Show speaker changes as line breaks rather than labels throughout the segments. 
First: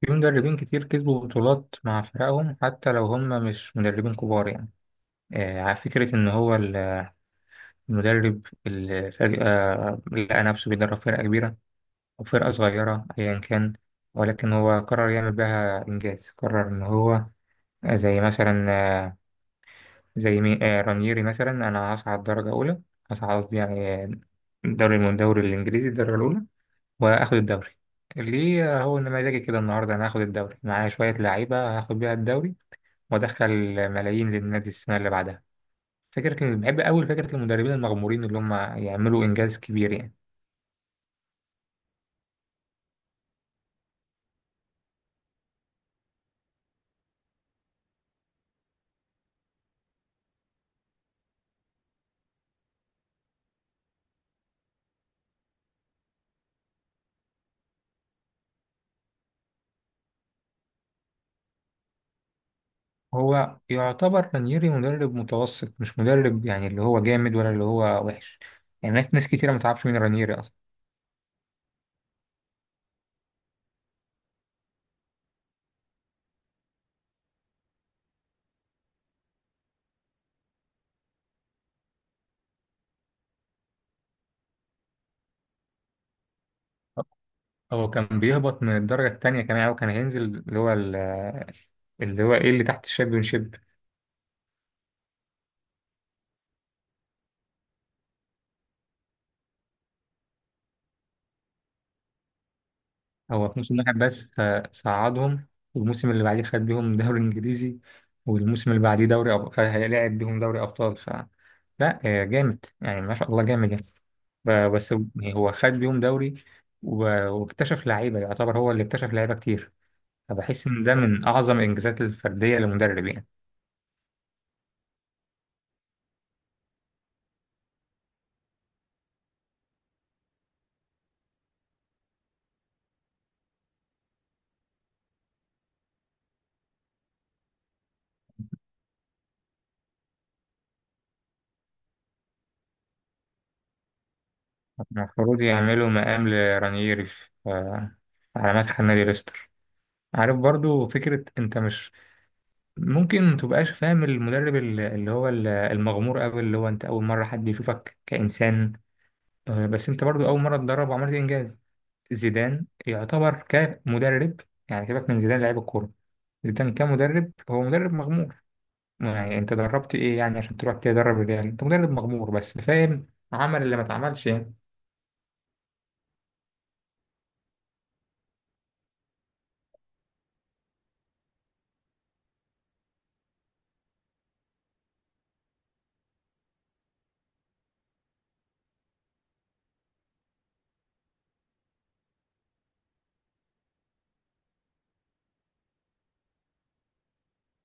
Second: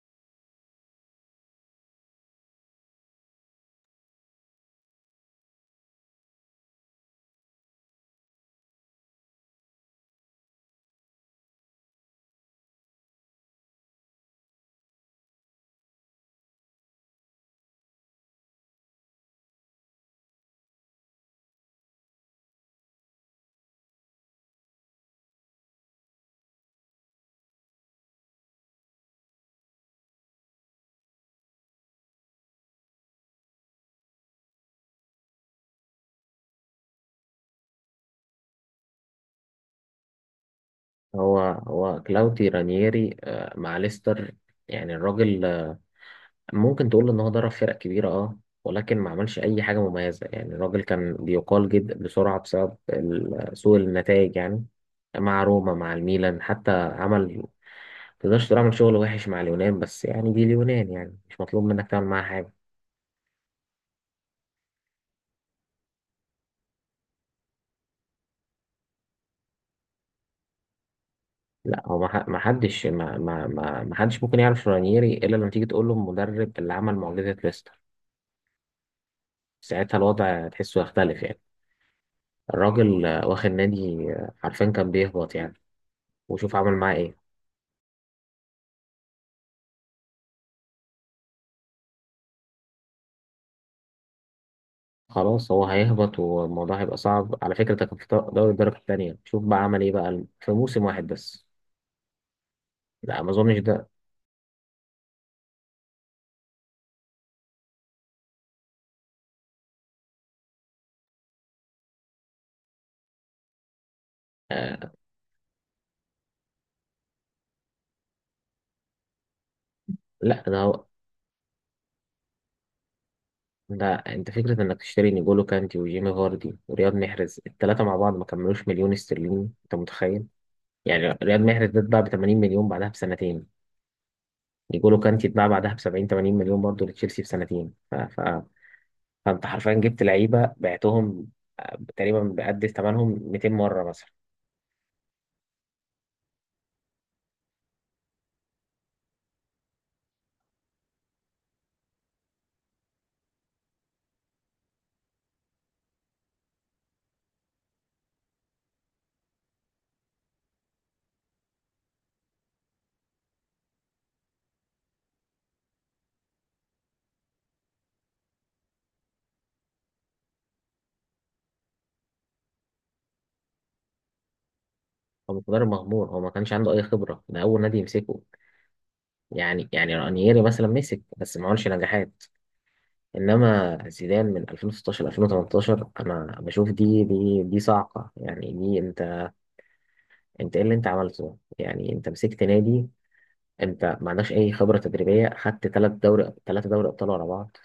في مدربين كتير كسبوا بطولات مع فرقهم حتى لو هم مش مدربين كبار يعني. على فكرة إن هو المدرب اللي فجأة لقى نفسه بيدرب فرقة كبيرة أو فرقة صغيرة أيا كان، ولكن هو قرر يعمل بها إنجاز، قرر إن هو زي مثلا آه، زي رانييري مثلا. أنا هصعد درجة أولى، هصعد قصدي يعني دوري من الدوري الإنجليزي الدرجة الأولى وآخد الدوري ليه؟ هو إن مزاجي كده النهاردة أنا هاخد الدوري معايا، شوية لعيبة هاخد بيها الدوري وادخل ملايين للنادي السنه اللي بعدها. بحب قوي فكره المدربين المغمورين اللي هم يعملوا انجاز كبير يعني.
هو كلاوتي رانييري مع ليستر. يعني الراجل، ممكن تقول ان هو درب فرق كبيره، ولكن ما عملش اي حاجه مميزه يعني. الراجل كان بيقال جدا بسرعه بسبب سوء النتائج يعني، مع روما، مع الميلان. حتى عمل، تقدرش تقول عمل شغل وحش مع اليونان، بس يعني دي اليونان يعني مش مطلوب منك تعمل معاها حاجه.
هو يعتبر رانييري مدرب متوسط، مش مدرب يعني اللي هو جامد ولا اللي هو وحش، يعني ناس كتيره ما تعرفش مين رانييري اصلا.
لا، هو ما ح- ما حدش ما ما ما ما حدش ممكن يعرف رانييري الا لما تيجي تقول له المدرب اللي عمل معجزه ليستر. ساعتها الوضع تحسه يختلف يعني. الراجل واخد نادي عارفين كان بيهبط يعني، وشوف عمل معاه ايه.
هو كان بيهبط من الدرجه التانية كمان، هو كان هينزل اللي هو ال- اللي هو ايه اللي تحت الشامبيونشيب.
خلاص هو هيهبط والموضوع هيبقى صعب. على فكرة ده كان في دوري الدرجة التانية، شوف بقى عمل ايه بقى في موسم واحد بس. لا، ما
هو في
اظنش
موسم
ده.
واحد بس صعدهم، والموسم اللي بعديه خد بيهم دوري انجليزي، والموسم اللي بعديه فهيلاعب بيهم دوري ابطال ف لا جامد يعني ما شاء الله، جامد يعني.
آه
بس يعني هو خد بيهم دوري واكتشف لعيبه، يعتبر هو اللي اكتشف لعيبه كتير،
لا، ده
فبحس ان
هو.
ده من اعظم الانجازات الفرديه للمدرب يعني.
ده انت فكرة انك تشتري نيجولو كانتي وجيمي فاردي ورياض محرز، التلاتة مع بعض ما كملوش مليون استرليني، انت متخيل؟ يعني رياض محرز ده اتباع ب 80 مليون بعدها بسنتين. نيجولو كانتي اتباع بعدها ب 70 80 مليون برضه لتشيلسي في سنتين. فانت حرفيا جبت لعيبه بعتهم، تقريبا بقد ثمنهم 200 مره مثلا.
المفروض يعملوا مقام لرانييري في على مدح النادي ليستر. عارف برضو فكره انت مش ممكن ما تبقاش فاهم المدرب المغمور قوي، اللي هو انت اول مره حد يشوفك كانسان، بس انت برضو اول مره تدرب وعملت انجاز. زيدان يعتبر كمدرب، يعني سيبك من زيدان لعيب الكوره، زيدان كمدرب هو مدرب مغمور. يعني انت دربت ايه يعني عشان تروح تدرب الريال؟ انت مدرب مغمور بس فاهم، عمل اللي ما اتعملش يعني.
هو مقدار مغمور، هو ما كانش عنده اي خبره، ده اول نادي يمسكه. يعني رانييري مثلا مسك بس ما عملش نجاحات. انما زيدان من 2016 2018 انا بشوف دي صاعقه يعني. دي انت، ايه اللي انت عملته؟ يعني انت مسكت نادي، انت ما عندكش اي خبره تدريبيه، خدت ثلاث دوري، ثلاثه دوري ابطال ورا بعض.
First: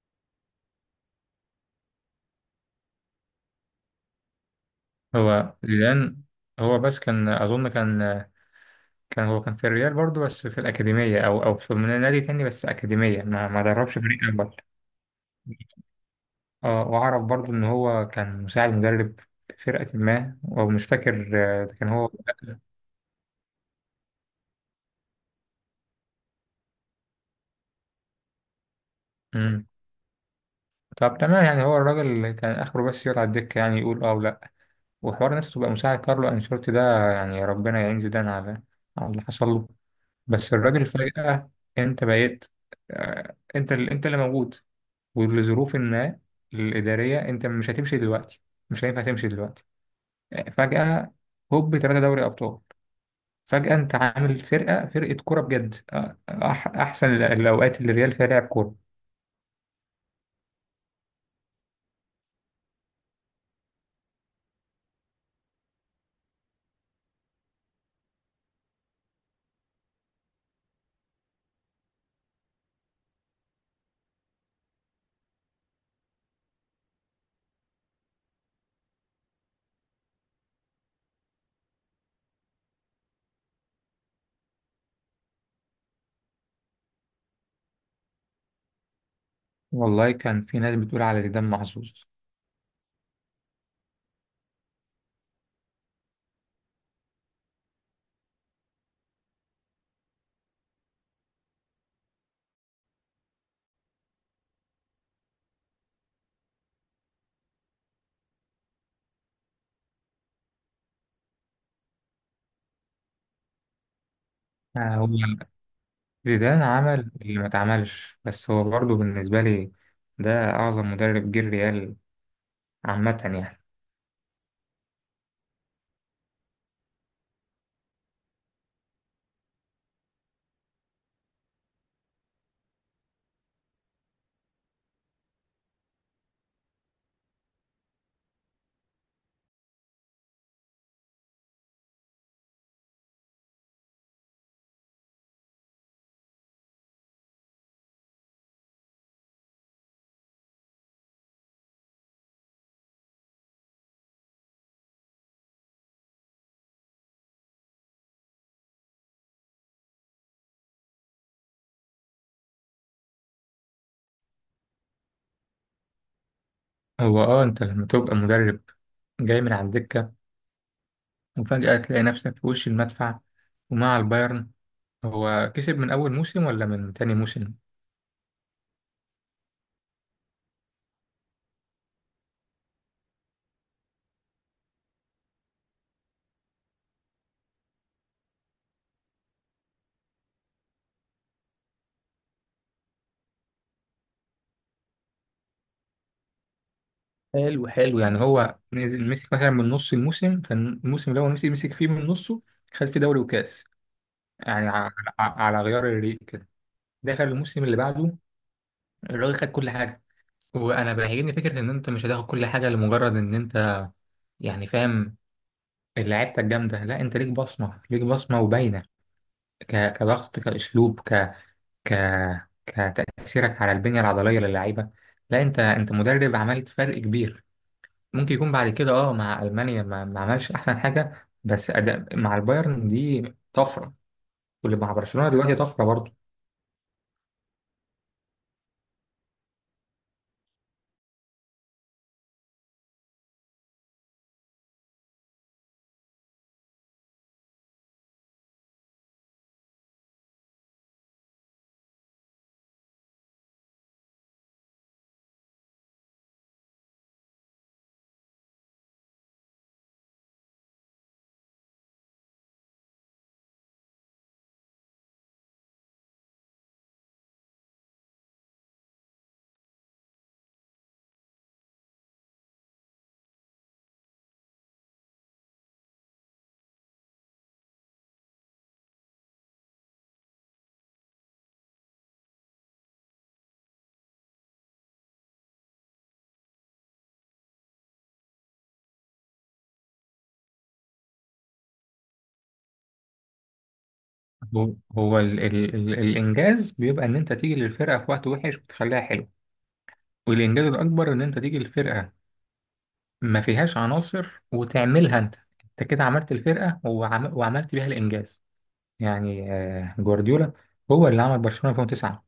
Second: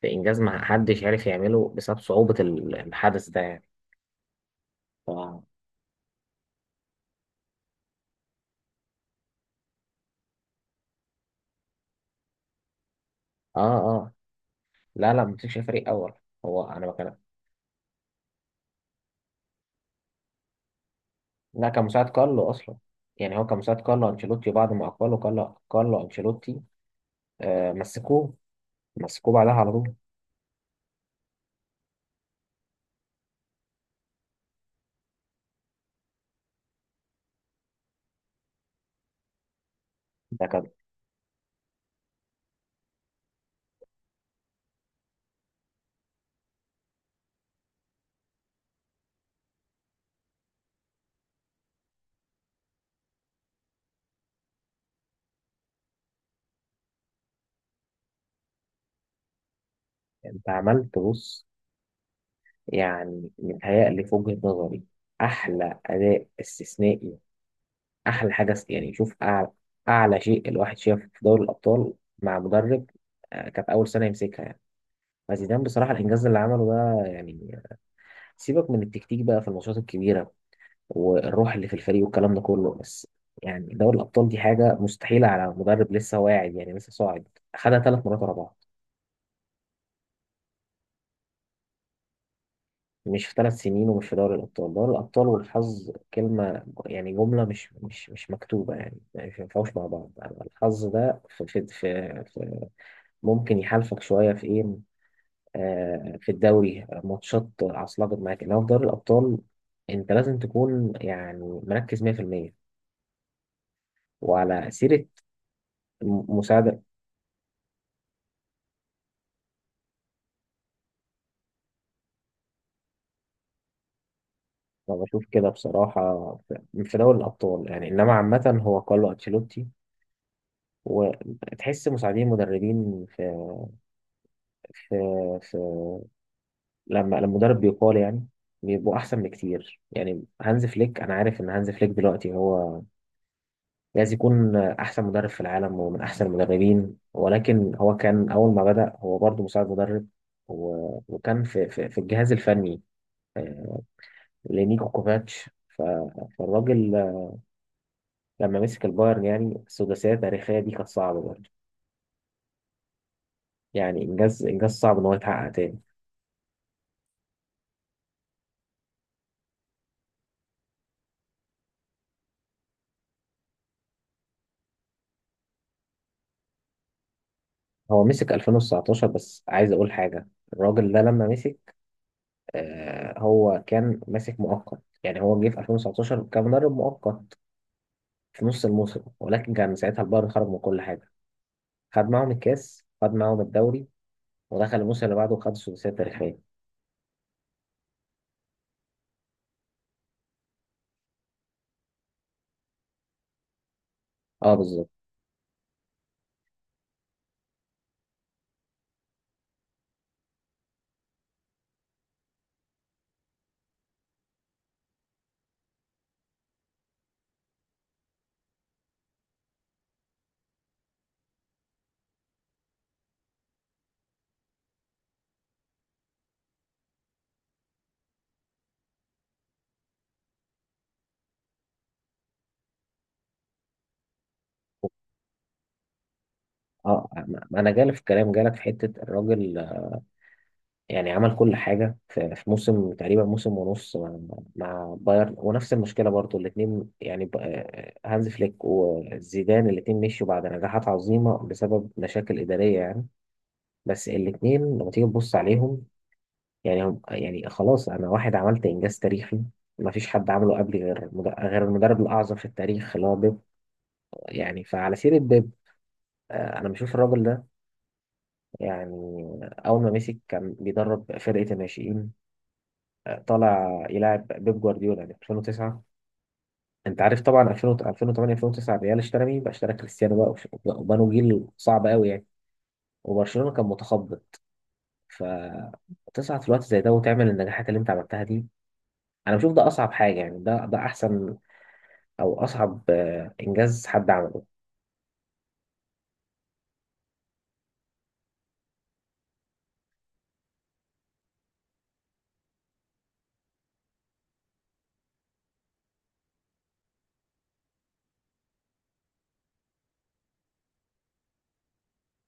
في انجاز ما حدش عارف يعمله بسبب صعوبه الحدث ده يعني. ف- اه
هو زيدان هو بس كان اظن كان، كان هو كان في الريال برضو بس في الاكاديميه او في نادي تاني بس اكاديميه، ما دربش
اه،
فريق اول.
لا ما مسكش فريق اول. هو انا
اه
بكلم.
واعرف برضو ان هو كان مساعد مدرب في فرقة ما ومش فاكر.
لا، كان
كان
مساعد
هو.
كارلو اصلا. يعني هو كان مساعد كارلو انشيلوتي، بعد ما اقبله كارلو انشيلوتي مسكوه. مسكوه بعدها
مم.
على طول.
طب تمام، يعني هو الراجل كان اخره بس يقعد على الدكة يعني، يقول اه ولا، وحوار الناس تبقى مساعد كارلو انشيلوتي ده، يعني ربنا يعين زيدان على على اللي حصل له.
ده
بس
كان،
الراجل فجأة انت بقيت، انت اللي موجود ولظروف ما الإدارية انت مش هتمشي دلوقتي، مش هينفع تمشي دلوقتي. فجأة هوب ثلاثة دوري ابطال، فجأة انت عامل فرقة كورة بجد. احسن الاوقات اللي الريال فيها لعب كورة.
انت عملت، بص يعني متهيألي في وجهة نظري احلى اداء استثنائي، احلى حاجه يعني شوف اعلى، اعلى شيء الواحد شافه في دوري الابطال مع مدرب، كانت اول سنه يمسكها يعني. فزيدان بصراحه الانجاز اللي عمله ده، يعني سيبك من التكتيك بقى في الماتشات الكبيره والروح اللي في الفريق والكلام ده كله، بس يعني دوري الأبطال دي حاجة مستحيلة على مدرب لسه واعد، يعني لسه صاعد. خدها ثلاث مرات ورا بعض،
والله كان في ناس بتقول على زيدان محظوظ.
مش في ثلاث سنين، ومش في دوري الأبطال. دوري الأبطال والحظ كلمة، يعني جملة مش مش مكتوبة يعني، يعني مش ينفعوش مع بعض. الحظ ده في ممكن يحالفك شوية في إيه، في الدوري، ماتشات عصلجت معاك، إنما في دوري الأبطال أنت لازم تكون يعني مركز 100%. وعلى سيرة
هو زيدان
مساعدة،
عمل اللي ما اتعملش، بس هو برضه بالنسبة لي ده اعظم مدرب جه الريال عامة يعني.
انا بشوف كده بصراحه في دوري الابطال يعني، انما عامه هو كارلو انشيلوتي. وتحس مساعدين مدربين في في في لما المدرب بيقال يعني بيبقوا احسن بكتير. يعني هانز فليك، انا عارف ان هانز فليك دلوقتي هو لازم يكون احسن مدرب في العالم ومن احسن المدربين، ولكن هو كان اول ما بدأ هو برضه مساعد مدرب، وكان في الجهاز الفني، آه، لنيكو كوفاتش. فالراجل لما مسك البايرن، يعني السداسية التاريخية دي كانت صعبة برضه. يعني إنجاز، إنجاز صعب إن هو يتحقق تاني.
هو اه انت لما تبقى مدرب جاي من على الدكة وفجأة تلاقي نفسك في وش المدفع ومع البايرن، هو كسب من اول موسم ولا من تاني موسم؟
هو مسك 2019. بس عايز أقول حاجة، الراجل ده لما مسك، هو كان ماسك مؤقت. يعني هو جه في 2019 كان مدرب مؤقت في نص الموسم، ولكن كان ساعتها البايرن خرج من كل حاجة. خد معاهم الكاس، خد معاهم الدوري، ودخل الموسم اللي بعده وخد السداسية التاريخية.
حلو حلو، يعني هو نزل مسك مثلا من نص الموسم، كان الموسم اللي هو مسك فيه من نصه خد فيه دوري وكاس،
اه،
يعني
بالظبط.
على، على غيار الريق كده، دخل الموسم اللي بعده الراجل خد كل حاجه. وانا بيعجبني فكره ان انت مش هتاخد كل حاجه لمجرد ان انت، يعني فاهم، لعيبتك جامده. لا، انت ليك بصمه، ليك بصمه وباينه كضغط، كاسلوب، ك ك كتاثيرك على البنيه العضليه للعيبه. لا، انت مدرب عملت فرق كبير. ممكن يكون بعد كده اه مع المانيا ما عملش احسن حاجه، بس أداء مع البايرن دي طفره، واللي مع برشلونه دلوقتي طفره برضه.
اه، ما انا جالي في الكلام جالك في حته، الراجل يعني عمل كل حاجة في موسم تقريبا، موسم ونص مع، مع بايرن. ونفس المشكلة برضو الاتنين، يعني هانز فليك وزيدان الاتنين مشوا بعد نجاحات عظيمة بسبب مشاكل إدارية يعني. بس الاتنين لما تيجي تبص عليهم يعني، هم يعني خلاص أنا واحد عملت إنجاز تاريخي ما فيش حد عمله قبلي غير غير المدرب الأعظم في التاريخ اللي هو بيب. يعني فعلى سيرة بيب، أنا بشوف الراجل ده، يعني أول ما مسك كان بيدرب فرقة الناشئين، طالع يلاعب بيب جوارديولا في 2009. انت عارف طبعا 2000 2008 2009 الريال اشترى مين بقى؟ اشترى كريستيانو بقى وبنوا جيل صعب قوي يعني. وبرشلونة كان متخبط. فتصعد في الوقت زي ده وتعمل النجاحات اللي انت عملتها دي، انا بشوف ده اصعب حاجة يعني. ده احسن، او اصعب، انجاز حد عمله.
هو, هو ال الانجاز بيبقى ان انت تيجي للفرقه في وقت وحش وتخليها حلو، والانجاز الاكبر ان انت تيجي للفرقه ما فيهاش عناصر وتعملها انت. انت كده عملت الفرقه وعملت بيها الانجاز. يعني جوارديولا هو اللي عمل برشلونه 2009،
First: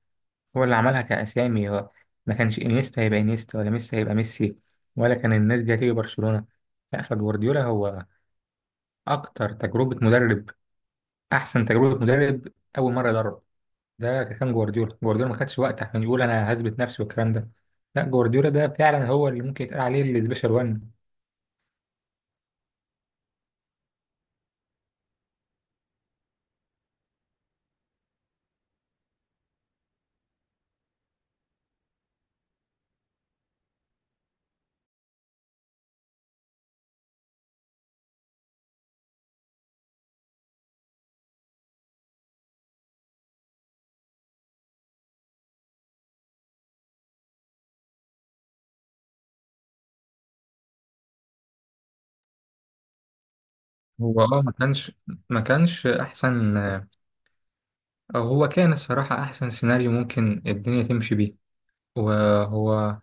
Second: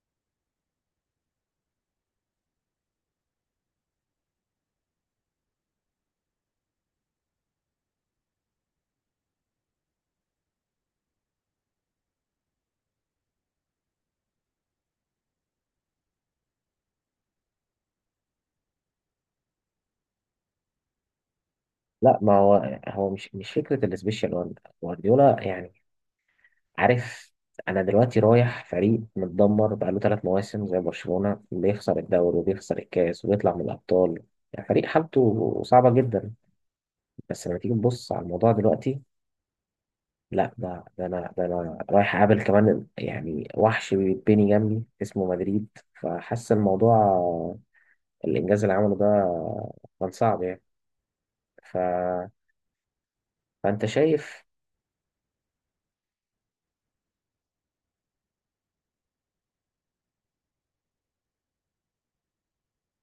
هو اللي عملها كأسامي، هو ما كانش انيستا هيبقى انيستا ولا ميسي هيبقى ميسي، ولا كان الناس دي هتيجي برشلونة. لا، فجوارديولا هو أكتر تجربة مدرب أحسن تجربة مدرب، أول مرة يدرب. ده كان جوارديولا. ما خدش وقت عشان يقول أنا هثبت نفسي والكلام ده، لا جوارديولا ده فعلا هو اللي ممكن يتقال عليه السبيشال وان.
لا، ما هو هو مش فكرة السبيشال وان. جوارديولا يعني، عارف، انا دلوقتي رايح فريق متدمر بقاله ثلاث مواسم زي برشلونة، بيخسر الدوري وبيخسر الكاس وبيطلع من الابطال، يعني فريق حالته صعبة جدا. بس لما تيجي تبص على الموضوع دلوقتي، لا، ده انا رايح اقابل كمان يعني وحش بيتبني جنبي اسمه مدريد، فحاسس الموضوع الانجاز اللي عمله ده كان صعب يعني. ف... فانت
هو اه
شايف.
ما كانش احسن، أو هو كان الصراحة احسن سيناريو ممكن الدنيا تمشي بيه. وهو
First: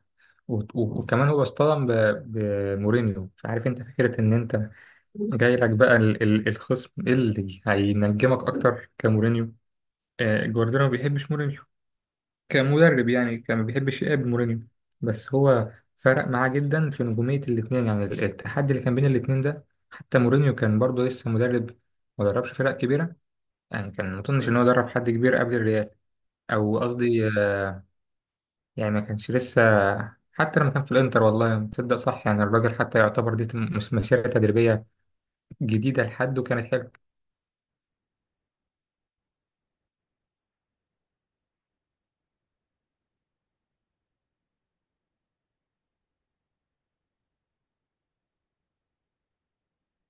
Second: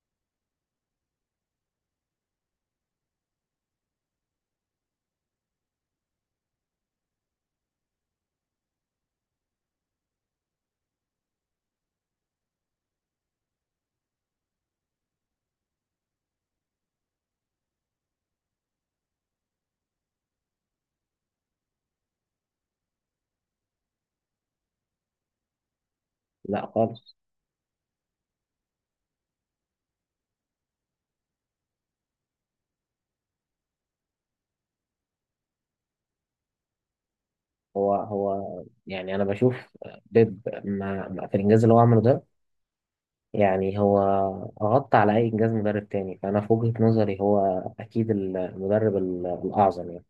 وكمان هو اصطدم بمورينيو، فعارف انت فكرة ان انت جاي لك بقى الخصم اللي هينجمك اكتر كمورينيو. جوارديولا ما بيحبش مورينيو كمدرب، يعني كان ما بيحبش يقابل مورينيو. بس هو فرق معاه جدا في نجومية الاتنين، يعني التحدي اللي كان بين الاتنين ده، حتى مورينيو كان برضه لسه مدرب، ما دربش فرق كبيرة، يعني كان ما اظنش ان هو درب حد كبير قبل الريال،
لا،
او
خالص.
قصدي يعني ما كانش لسه. حتى لما كان في الانتر والله تصدق صح، يعني الراجل حتى يعتبر دي مش مسيرة تدريبية جديدة لحد، وكانت حلوة.
هو يعني انا بشوف بيب، في الانجاز اللي هو عمله ده، يعني هو غطى على أي إنجاز مدرب تاني. فأنا في وجهة نظري هو أكيد المدرب الأعظم يعني.